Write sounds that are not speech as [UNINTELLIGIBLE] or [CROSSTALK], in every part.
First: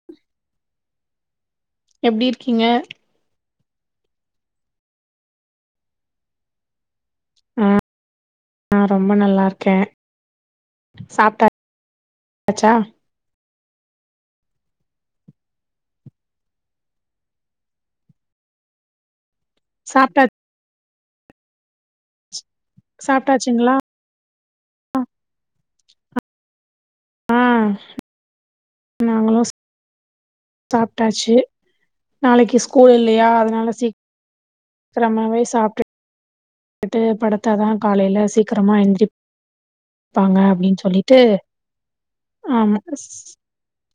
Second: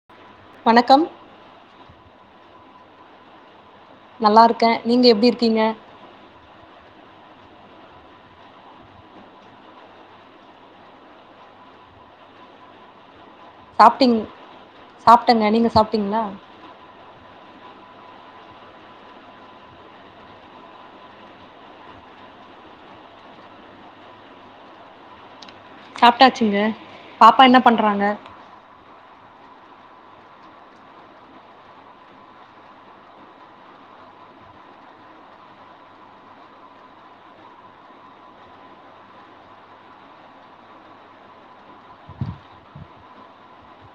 [UNINTELLIGIBLE] வணக்கம் எப்டி இர்க்கீங்க நல்லாருக்க நீங்க எப்டி இர்க்கீங்க ஆ ரொம்ப நல்லா இர்க்கே சாப்ட்டா சா சாப்ட்டீங் சாப்டங்க நீங்க சாப்டீங்ளா சாப்ட்டா சாப்ட்டாச்சுங்ளா சாப்ட்டாச்சுங்க பாப்பா ஆ என்ன பண்றாங்க நாங்களு ஸ் சாப்ட்டாச்சி நாளக்கி ஸ்கூல் இல்லயா அதுனால சீக் க்ரமாவே சாப்ட்டு விட்டு படத்தாதா காலைல சீக்கரமா எந்த்ரிப் பாங்க அப்டின் சொல்லிட்டு ஆமா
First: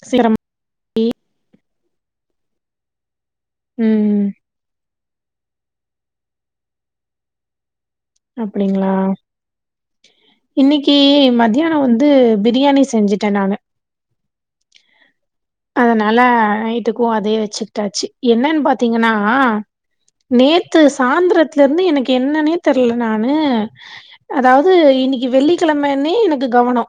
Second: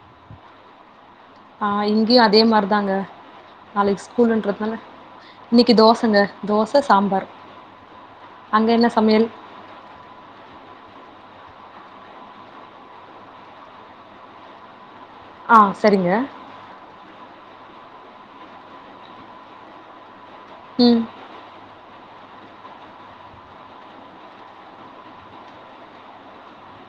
[UNINTELLIGIBLE] ஆ இங்யு அதே மார் தாங்க நாளைக்கு ம் ஸ்கூலுன்றத்னால இன்னிக்கு தோசங்க தோச சாம்பார் அங்க அப்புடிங்ளா என்ன சமையல்? இன்னிக்கி மத்யான வந்து பிரியாணி செஞ்சுட்ட நானு ஆ சரிங்க. அதனால நைட்டுக்கு அதே வெச்சுக்ட்டாச்சு என்னன் பாத்தீங்கன்னா நேத்து ம். சாந்ரத்துலேர்ந்து எனக்கு என்னனே தெர்ல நானு அதாவ்து இன்னிக்கு வெள்ளிக்கிழமன்னே எனக்கு கவனோ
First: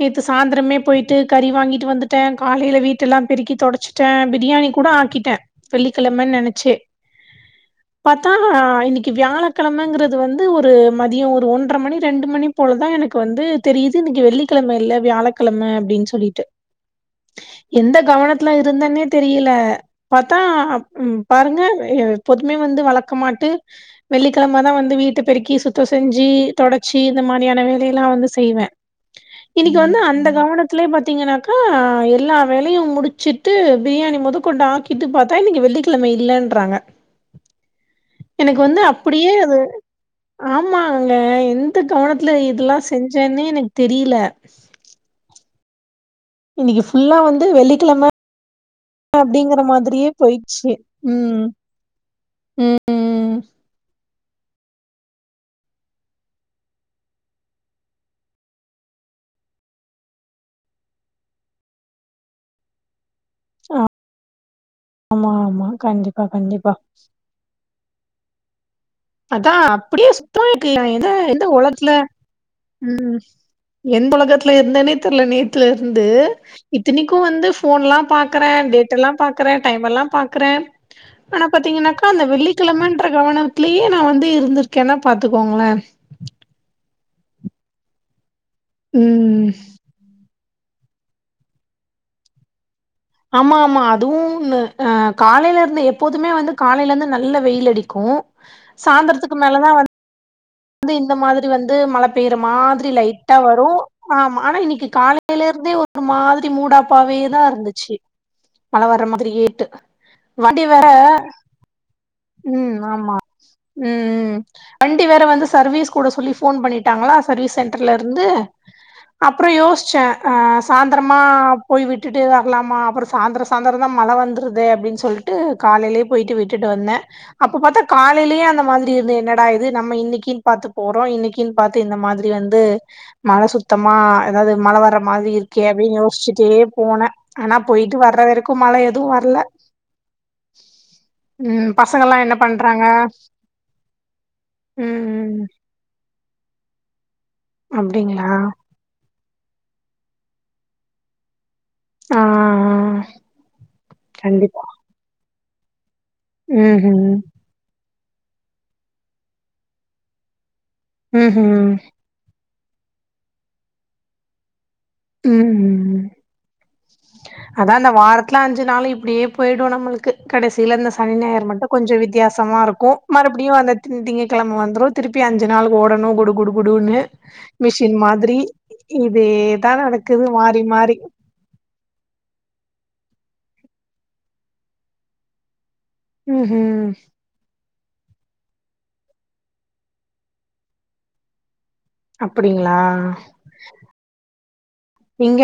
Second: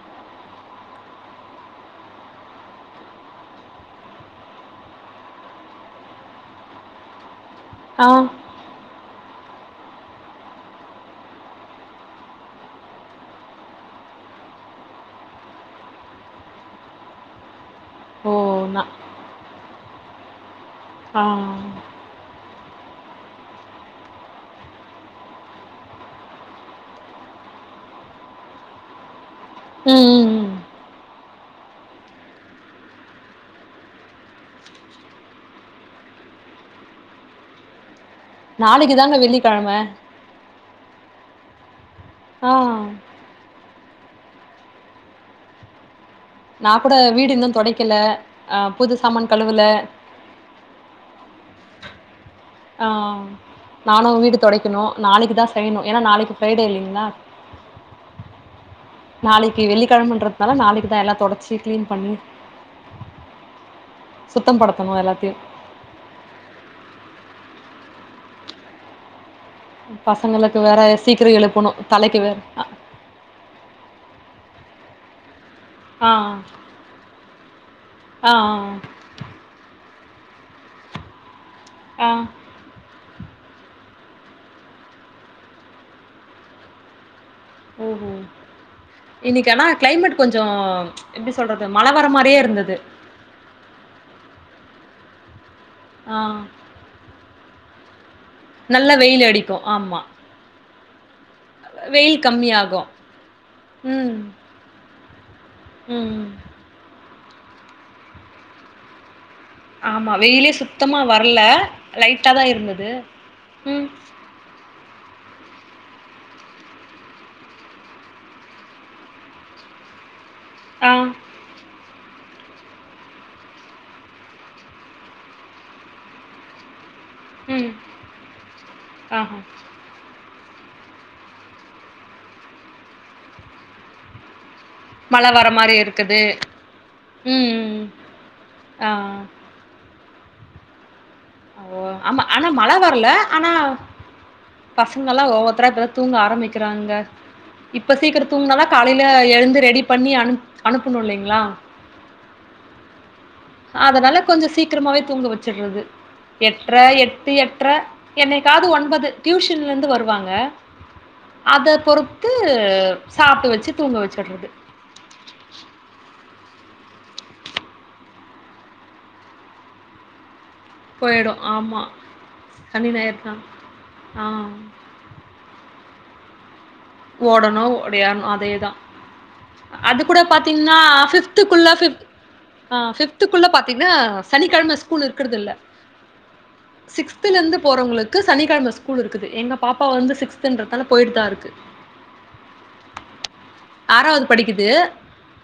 நேத்து சாந்ரமே பொய்ட்டு கறி வாங்கிட்டு வந்துட்ட காலல வீட்டு எல்லா பெருக்கி தொடச்சிட்ட பிரியாணி கூட ஆக்கிட்ட வெள்ளிக்கிழமன் நெனச்சே ஆ பத்தா இன்னிகி கி வியாழக்கெழமங்கிறது வந்து ஒரு மதியோ ஒரு ஒன்ற மணி ரெண்டு மணிப் போலதா எனக்கு வந்துத் தெரியிது இன்னைக்கு வெள்ளிக்கெழம இல்ல வியாழக்கெழம அப்டின் சொல்லிட்டு எந்த ஓ! கவனத்ல நா இருந்தன்னே தெரியில பாத்தா க் ஆ பாருங்க எப்போதுமே வந்து வளக்க மாட்டு வெள்ளிக்கெழமதா வந்து வீட்டப் பெருக்கி சுத்தோ செஞ்சி தொடச்சி இந்த மானியான வேலயெல்லா வந்து செய்வே இன்னைக்கு வந்து ம், அந்த ம், ம். கவனத்லே பாத்தீங்கினாக்கா ஆ எல்லா வேலையும் முடிச்சிட்டு பிரியாணி மொதக் கொண்டு ஆக்கிட்டு பாத்தா இன்னைக்கி வெள்ளிக்கெழம இல்லன்றாங்க எனக்கு வந்து நாளைக்கு தாங்க அப்டியே அது வெள்ளிக்கிழம. ஆமாங்க எந்த கவனத்ல ஆ இதுலா செஞ்சேன்னே எனக் தெரியில நான் இன்னைக்கி கூட ஃபுல்லா வீடு வந்து இன்னும் தொடைக்கல. வெள்ளிக்கெழம அ புது சாமான் கழுவல. அப்டிங்கிற மாதிரியேப் போயிட்ச்சே ம் ஆ ம் நானு வீடு தொடைக்கிணு நாளைக்குதா செய்யணு எனா நாளைக்கு ஃப்ரைடே இல்லிங்ளா நாளைக்கி வெள்ளிக்கெழமன்றத்னால நாளைக்கிதா எல்லாத் தொடச்சி கிளீன் பண்ணி சுத்தம் படுத்தணு ஆமா எல்லாத்தையு ஆமா கண்டிப்பா கண்டிப்பா அதா அப்புடியே சுத்தமா பசங்களுக்கு இருக்கு வேற நா எந்த சீக்கிரோ எந்த எழுப்பணு ஒலகத்ல தலைக்கு வேற ம் எந்து ஒலகத்ல இருந்தனேத் தெர்ல நேத் துலருந்து ஆ இத்தினிக்கு வந்து ஃபோன்லாம் ஆ ஆ பாக்கறே டேட்டெல்லாம் பாக் றே டைமெல்லாம் பாக்றே ஆனாப் பாத்தீங்கினாக்கா ஆ அந்த வெள்ளிக்கெழமன்ற கவனம் ட்லியே நா வந்து இருந்துருக்கேன்னாப் பாத்துகோங்ளே ஓஹோ ம் இன்னிகு ஆனா கிளைமேட்டு கொஞ்சோ எப்டி சொல்றது மழ வர மாரியே இருந்தது ஆமா ஆமா அதுவு ஒன்னு அ காலைலருந்தே ஆ எப்போதுமே வந்துக் காலைலந்து நல்ல வெயிலடிக்கு நல்ல வெயில் சாந்தரதுக்கு அடிக்கு மேலதா வந் ஆமா து இந்த மாதிரி வந்து மழப் வெயில் பெய்ற கம்மியாகு மாதிரி லைட்டா வரு ம் ஆம்மா ஆனா இன்னைக்கி காலை லைலருந்தே ஒரு ம் மாதிரி மூடாப்பாவேதா இருந்துச்சி மழ வர மாதிரியேர்ட்டு ஆமா வெயிலே சுத்தமா வரல லைட்டாதா ம் இருந்தது ஆமா ம் வண்டி வேற வந்து சர்வீஸ்குட சொல்லி ஃபோன் பண்ணிட்டாங்ளா சர்வீஸ் சென்ட்டர்லருந்து அப்றோ யோச்சே அ ஆ சாந்திரமா போய் விட்டுட் டு வர்லாமா அப்பறோ சாந்தர சாந்தரதாம் மழ வந்துருதே அப்டின் சொல்ட்டு காலைலியேப் போயிட்டு விட்டுட்டு வந்தே அப்ப ம் பாத்தாக் காலைலியே அந்த மாதிரி இருந்து ஆஹா என்னடா இதுக் நம்ம இன்னிக்கின் பாத்துப் போறோ இன்னிக்கின் பாத்து இந்த மாதிரி வந்து மழ சுத்தமா எதாவ்து மழ வர மழை மாதிரி இருக்கே மாரி அப்டின் இருக்குது. யோச்சுட்டே போனே ம் ஆனாப் ம். போயிட்டு வர்ற வரைக்கும் மழ ஆ. எதுவு வர்ல ம் ஓ! பசங்கல்லா ஆமா என்ன ஆனா மழ பண்றாங்க வரல ஆனா பசங்கள்லா ம் ஓவர் தரா இப்பதா தூங்க ஆரம்பிக்கிறாங்க இப்ப அப்டிங்களா சீக்கிரோத் தூங்னாதாப் காலைல எழுந்து ரெடிப் பண்ணி அனுப் அனுப்புனு இல்லிங்ளா ஆ ஆ ஆ அதனாலக் கொஞ்சோ சீக்ரமாவேத் தூங்க வெச்சிட்றது எட்ர ம் ம் எட்டு எட்ர என்னைக்காவது ஒன்பது டியூஷன்லந்து வருவாங்க ம் அதப் பொறுத்து சாப்ட வெச்சு தூங்க வெச்சிட்றது ம் ம் ம் அதா அந்த வாரத்ல அஞ்சு நாளு இப்டியேப் போய்டு நம்மளுக்கு கடசில அந்த சனி போயிடும். ஞாயர் மட்டு ஆமா. கொஞ்சோ வித்யாசமா சனி, இருக்கு ஞாயிறு தான். மறுபுடியு அந்தத் திங் ஆ. திங்கக்கெழம வந்துருத் திருப்பி அஞ்சு நாளுக்கு ஓடணு குடு குடு குடுன்னு ஓடணும், மிஷின் ஓடியாரணும். மாதிரி அதேதான். இதேத் நடக்குது மாறி மாறி ஃபிப்துகுள்ள ஃபிப்த் ஆ ஃபிப்துக்குள்ள பாத்தீங்னா சனிக்கெழம ஸ்கூல் இருக்குறதில்ல ம் ஹு த்துலந்து போறவங்களுக்கு சனி கெளம ஸ்கூல் இருக்குது எங்க பாப்பா வந்து சிக்ஸ்துன்றதால போயிட்டு தா இருக்கு அப்படிங்களா ஆறாவது படிக்குது இங்க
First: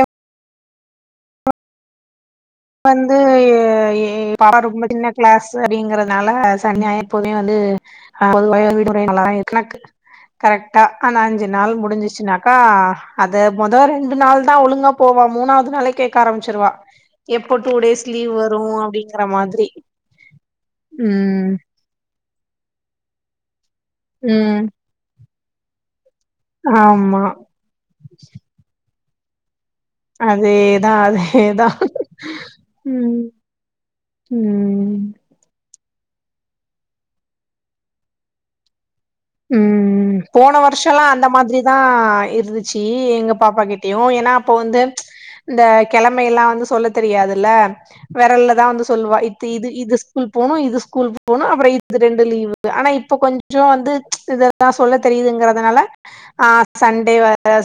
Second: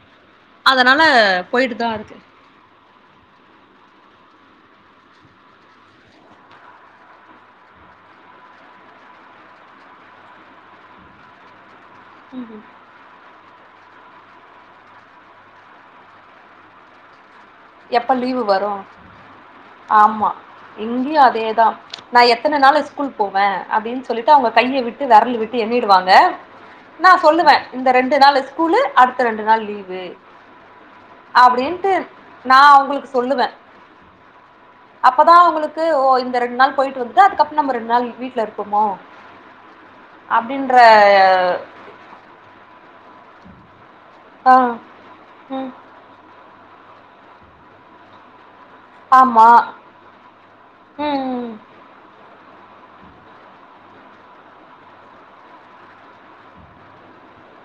அதனால போயிட்டு தா இருக்கு வந்து பாப்பா ரொம்ப சின்ன கிளாஸ் அப்படிங்கறதுனால சனி ஞாயிறு எப்போதுமே வந்து [INAUDIBLE] கணக் கரெக்டா ஆன அஞ்சு நாள் முடிஞ்சுச்சு னாக்கா ம்ஹ்ம். அது மொத ரெண்டு நாள் தா ஒழுங்கா போவா மூணாவது நாளே கேக்க ஆரம்பிச்சுருவா எப்போட்டு எப்ப லீவு வரு ஆமா இங்கயு ம் அதேதா நா எத்தன நாள் ஸ்கூல் போவே அப்டின்னு சொல்லிட்டு அவங்க ம் கைய விட்டு விரல விட்டு எண்ணிடுவாங்க நா ஆமா சொல்லுவே இந்த ரெண்டு நாள் ஸ்கூலு அடுத்த ரெண்டு நாள் லீவ் வு அதேதா அதேதா அப்டின்ட்டு நா அவுங்களுக்கு ம் சொல்லுவ ம் அப்ப நா அவுங்களுக்கு ஓ இந்த ரெண்டு நாள் போய்ட்டு வந்துட்டு அதுக்கப்பற நம்ம ரெண்டு நாள் வீட்ல இரு ப்புமோ உம் போன வருஷல்லா அந்த மாத்ரிதா இருந்துச் ச்சு எங்க பாப்பா கிட்டயு ஏன்னா ஆ அப்போ வந்து இந்த ம் கெழமயெல்லா வந்து சொல்ல தெரியாதுல்ல வெரல்லதா வந்து சொல்வா ஆமா இது இது இது ஸ்கூல் போனு இது ஸ்கூல் ம் போனு ம் அப்றொ இது இது ரெண்டு லீவு ஆனா இப்ப கொஞ்ச வந்து இதெல்லா சொல்ல தெரியுதுங்கறதுனால ஆ சண்டே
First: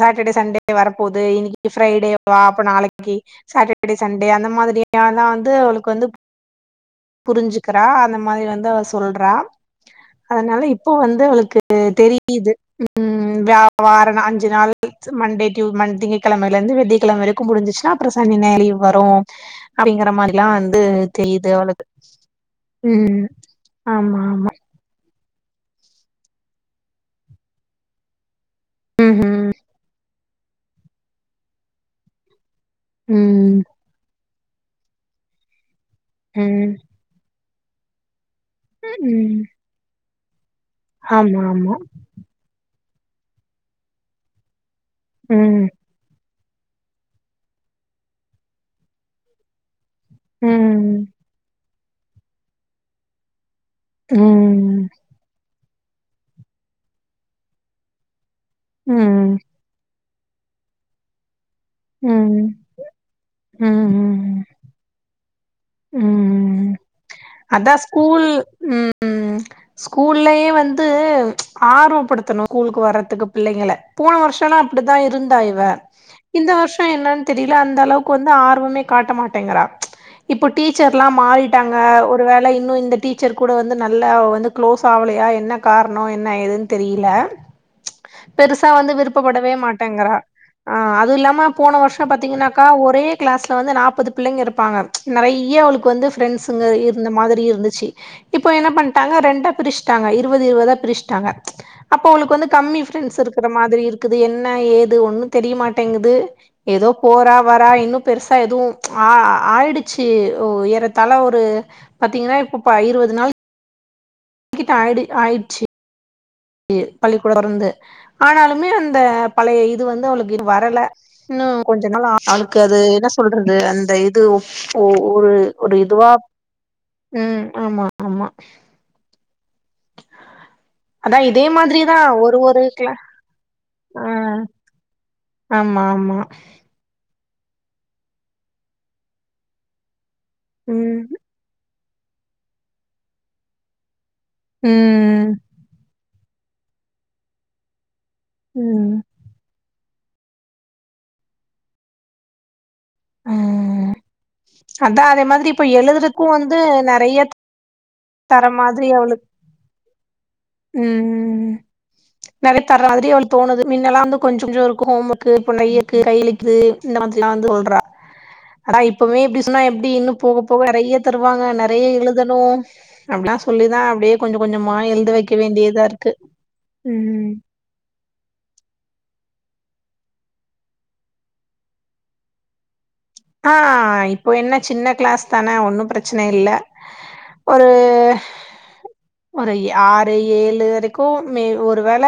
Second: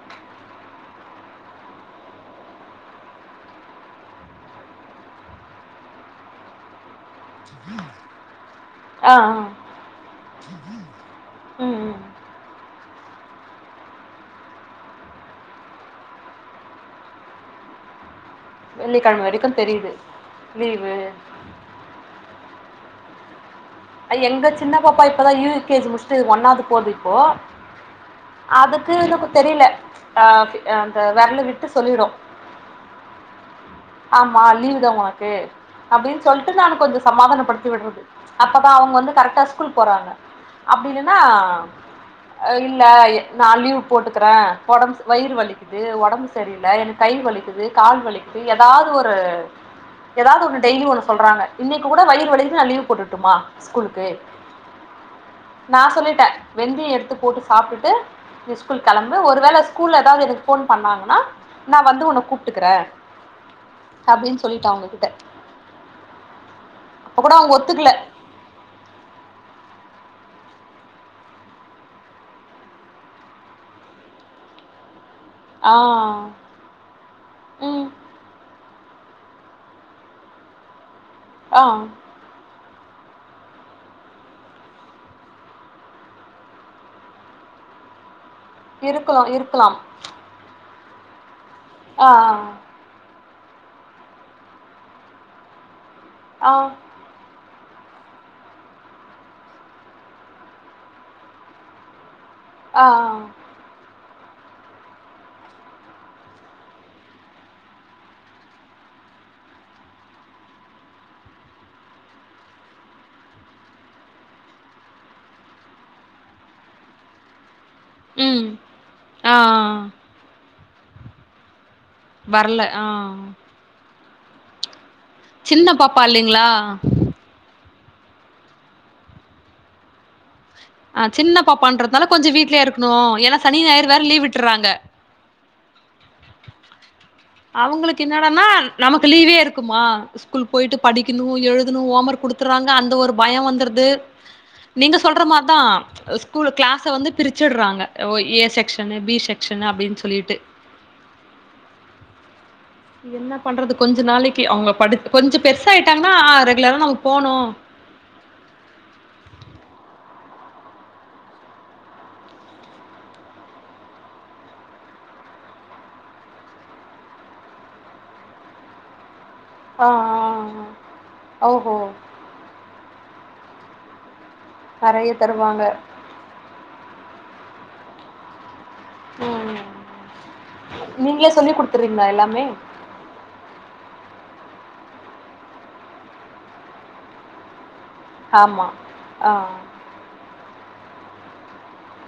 சாட்டர்டே சண்டே வரப்பகுது இன்னக்கி ஃரைடேவா அப்ப நாளக்கி சாட்டர்டே சண்டே அந்த மாதிரியல்லா வந்து அவளுக்கு வந்து புரிஞ்சுக்கிறா அந்த மாரி வந்து அவ ஆ ஆ சொல்றா அதனால இப்போ வந்து அவளுக்கு ம் ம் தெரிய தெரியுது ம் வியா வார அஞ்சு நாள் னு மண்டே திங்க்கெழமைலருந்து வெள்ளிக்கெழமவரைக்கு முடிஞ்சிச்சுன்னா அப்புற சனி ஞாயிறு லீவ் வரு வெள்ளிக்கெழம வரைக்கு தெரியுது அப்டிங்கிற மாரி லா வந்து லீவு தெரியுது அவளுக்கு உம் எங்க சின்ன பாப்பா இப்பதா யூகேஜி முடிச்சுட்டு ஒண்ணாது போது இப்போ அதுக்கு இன்னு ம் தெரியல ஆ அந்த வெரல விட்டு சொல்லிரு உம் ஆமா லீவ் தா ஒனக்கு அப்டின் ம் சொல்ட்டு நா ம் கொஞ்ச சமாதானப்படுத்தி விட்றது அப்பதா அவங்க வந்து ம் கரெட்டா ஸ்கூல் போறாங்க அப்டி இல்லன்னா ஆமா ஆமா இல்ல நா லீவ் போட்டுக்குறே ஒடம்பு வயிறு ம் வலிக்குது ஒடம்பு சரியில எனக்கு கை வலிக்குது கால் வலிக்குது ஏதாவது ஒரு ஏதாவது ஒன்னு டெய்லி ம் ஒன்னு சொல்றாங்க இன்னக்கி கூட வயிறு வலிக்குது நா லீவ் போட்ரட்டுமா ஸ்கூல்க்கு ம் நா சொல்லிட்டே வெந்தயொ எடுத்து போட்டு சாப்டுட்டு நீ ஸ்கூல் கெளம்பு ம் ஒரு வேள ஸ்கூல்ல ஏதாவது எனக்கு போன் பண்ணாங்கன்னா நா வந்து உன்ன ம் ம் கூப்ட்டுக்குறே அப்டின்னு சொல்லிட்டா அவங்ககிட்ட உம் அதா ஒத்துக்கல ஸ்கூல் உம் ஸ்கூல்லயே வந்து ஆர்வப்படுத்தணு ஸ்கூலுக்கு வர்ரதுக்கு பிள்ளைகள போன வருஷல்லா தா இருந்தா இவ ஆ இந்த வர்ஷொ என்னன் தெரியல அந்த ம் அளவுக் கு வந்து ஆர்வமே காட்ட மாட்டேங்கிறா இப்ப டீச்சர்லா ஆ மாறிட்டாங்க ஒரு வேல இன்னு இந்த டீச்சர் கூட வந்து நல்லா அவவந்து க்ளோஸ் ஆவலையா என்ன கார்ணோ என்ன ஏதுன் தெரியில பெருசா வந்து இருக்கலாம் விருப்பப்படவே இருக்கலாம் மாட்டேங்கிறா ஆ அதுவு இல்லாம போன வர்ஷ ஆ பாத்தீங்கன்னாக்கா ஒரே கிளாஸ்ல வந்து நாப்பது பிள்ளைங்க இருப்பாங்க நறைய அவளுக்கு வந்து ஆ ஃப்ரெண்ட்ஸுங்க இருந்த மாதிரி இருந்துச்சு இப்போ என்ன பண்ட்டாங்க ரெண்டா பிரிச்ட்டாங்க இருவது இருவதா பிரிச்ட்டாங்க அப்ப அவளுக்கு வந்து கம்மி ஆ ஃப்ரெண்ட்ஸ் இருக்கிற மாதிரி இருக்குது என்ன ஏது ஒண்ணு தெரியமாட்டேங்குது ஏதோ போறா வரா இன்னு பெருசா எதுவு ஆ ஆயிடுச் சு ஓ ஏறத்தால ஒரு பாத்தீங்கன்னா இப்ப ப இருவது நாள் கிட்ட ஆய்டு ஆயிச்சு பள்ளிக்கூட தொர்ந்து ம் ஆனாலுமே அந்த ஆ பழைய இது வந்து அவளுக்கு வரல இன்னு கொஞ்ச நாள் ஆக்கது வரல அது ஆ என்ன சொல்றது அந்த இது ஒ ஒரு சின்ன ஒரு பாப்பா இதுவா இல்லைங்களா ம் ஆமா ஆமா ஆ அதா சின்ன இதே மாதிரிதா பாப்பான்றதால கொஞ்ச ஒரு வீட்லே ஒரு இருக்கணு கிளா ஏனா சனி ஞாயிறு வேற லீவ் விட்டிற்றாங்க ஆமாம்மா அவுங்களுக்கு என்னடன்னா நமக்கு லீவே இருக்குமா ஸ்கூல் போயிட்டு ம் படிக்கிணு எழுதுணு ஓம் ஒர்க் குடுத்துற்றாங்க அந்த ஒரு பயம் வந்திர்து நீங்க சொல்ற ம் மார்தா ஸ்கூல் கிளாஸ் வந்து பிரிச்சிற்றாங்க ஓ ஏ ம் செக்ஷனு பி செக்ஷனு அப்டின் சொல்லிட்டு என்ன பண்றது ம் கொஞ்ச நாளைக்கி அவுங்க அதா படிச் அதே கொஞ்ச மாதிரி இப்ப பெருசா ஆயிட்டாங்கன்னா எழுதுறக்கு வந்து ரெகுலரா நம்ம நெறைய போணு தர மாதிரி அவுளுக் ம் நறைய தர மாதிரி அவளுக்கு தோணுது மின்னலா வந்து கொஞ்ச கொஞ்ச இருக்கு ஹோம் ஒர்க்கு இப்ப நையக்கு கைழுக்குது இந்த மாதிரில்லா வந்து சொல்றா ஆனா இப்பமே இப்டி சொன்னா ஆ எப்டி இன்னு போக போக நெறைய தருவாங்க ஆ ஓஹோ நறைய எழு தனு அப்டிலா சொல்லிதா அப்டியே கொஞ்ச கொஞ்சமா எழுது நெறைய வெக்க தருவாங்க வேண்டியதா கு ம் ம் நீங்ளே சொல்லி குட்த்துறீங்ளா எல்லாமே ஆ இப்போ என்ன சின்ன கிளாஸ் தான ஒன்னு பிரச்சன இல்ல ஒரு ஆமா ஆ ஒரு ஆறு ஏழு வரைக்கு மே ஒருவேள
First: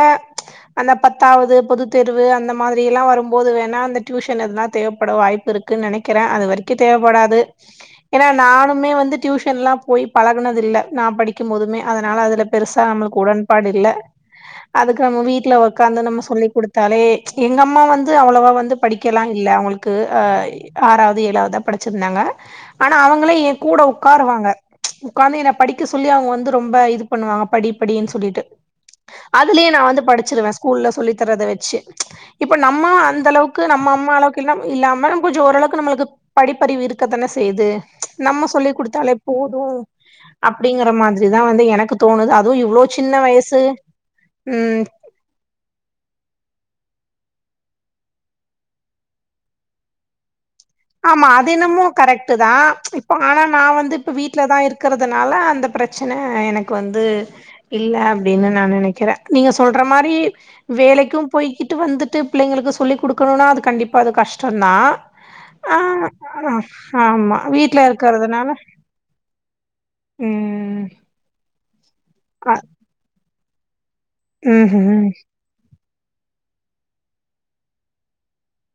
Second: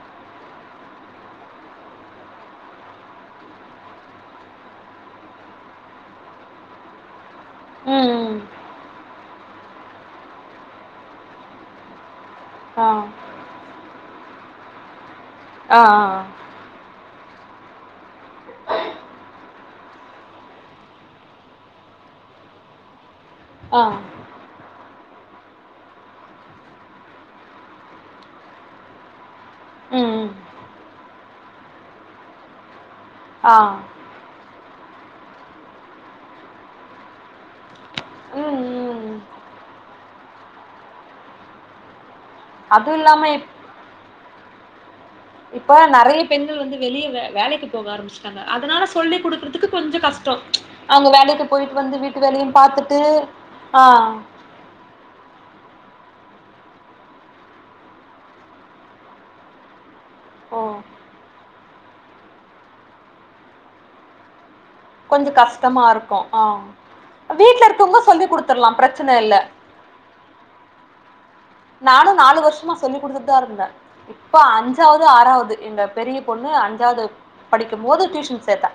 அந்த பத்தாவது பொதுத்தேர்வு அந்த மாதிரி எல்லா வரும்போது வேணா அந்த டியூஷன் எதுனா தேவப்பட வாய்ப்பு இருக்கு குன் நெனைக்கிறே அது வரைக்கு தேவ்ப்படாது ஏனா ம் ம் நானு னுமே வந்து டியூஷன்லா போய் பழக்கினதில்ல நா படிக்கம் போதுமே அதனால அதுல பெருசா ஆ நமளுக் உடன்பாடு இல்ல அதுக்கு நம்ம வீட்ல ஆ உக்காந்து நம்ம சொல்லிகுடுத் தாலே எங்க அம்மா வந்து அவ்வளவா வந்து படிக்கலா இல்ல அவுங்களுக்கு அ ஒரு ஆறாவ்து ஏழாவதா படிச்சிருந்தாங்க ஆனா அவங்களே எ ஆ கூட ஆ உக்காருவாங்க உக்காந்து என்ன படிக்க சொல்லி அவுங்க வந்து ரொம்ப இது பண்ணுவாங்க படி படின் சொல்லிட்டு அதுலே நா வந்து ம் ம் படிச்சிருவே ஸ்கூல்ல சொல்லி தர்த வெச்சு இப்ப நம்ம அந்த அந்த அளவுக்கு ஆ நம்ம அம்மா அளவுக்கிலா இல்லாம கொஞ்ச ஓரளவுக்கு நம்ளுக்கு படிப்பறிவு இருக்க தான செய்து நம்ம ம் சொல்லிக் ம் குட்த்தாலே போது அப்டிங்கற மாதிரிதா வந்து எனக்கு தோணுது அத் தோ இவ்ளோ அதுவு சின்ன இல்லாம இப் வயசு ம் இப்ப நறைய பெண்கள் வந்து வெளியே வே வேலைக்கு போக ஆரம்பிச்சு இருக்காங்க அதனால சொல்லி குடுக்கற்துக்கு கொஞ்ச கஷ்டோ அவங்க ஆமா வேலைக்கு அது போயிட்டு என்னமோ வந்து வீட்டு கரெக்டு வேலையு தா பாத்துட்டு இப்ப ஆனா நா ஆ வந்து இப்ப வீட் வீட்ல தா இருக்கிறதுனால அந்த பிரச்சன எனக்கு வந்து இல்ல அப்டின்னு நா நெனைக்கிறே நீங்க சொல்ற மாரி ஓ வேலைக்கும் போய்கிட் ட்டு வந்துட்டு பிள்ளைங்களுக்கு சொல்லி குடுக்குணுனா அது கண்டிப்பா அது கஷ்டந்தா கொஞ்ச கஷ்டமா இருக்கூ ஆ ஆமா வீட்ல இருக்கவுங்க சொல்லி இருக்கறதுனால குடுத்துர்லா பிரச்சன இல்ல ம் நானு நாலு அ வருஷமா சொல்லி் குடுத்துட்டுதா இருந்தே இப்ப அஞ்சாவ்து ம்ஹும் ஆறாவ்து எங்க பெரிய பொண்ணு அஞ்சாவ்து படிக்கும்போது டியூஷன் சேத்த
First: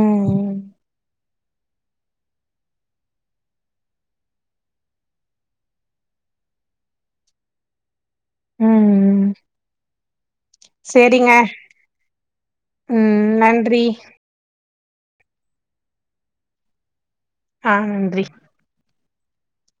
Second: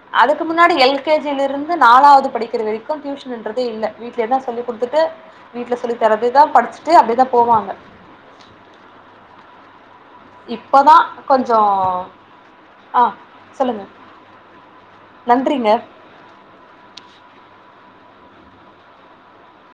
ம் அதுக்கு இதுக்கு ம் முன்னாடி எல் கே ஜில இருந்து நாலாவ்து படிக்கிற வரைக்கும் டியூஷனுன்றதே இல்ல வீட்லேதா சொல்லி குடுத்துட்டு வீட்ல சொல்லி தரதேதா படிச்சிட்டு அப்டே தா போவாங்க ம் இப்பதா சேரிங்க கொஞ்சோ ஆ ம் சொல்லுங்க நன்றி நன்றிங்க ஆ நன்றி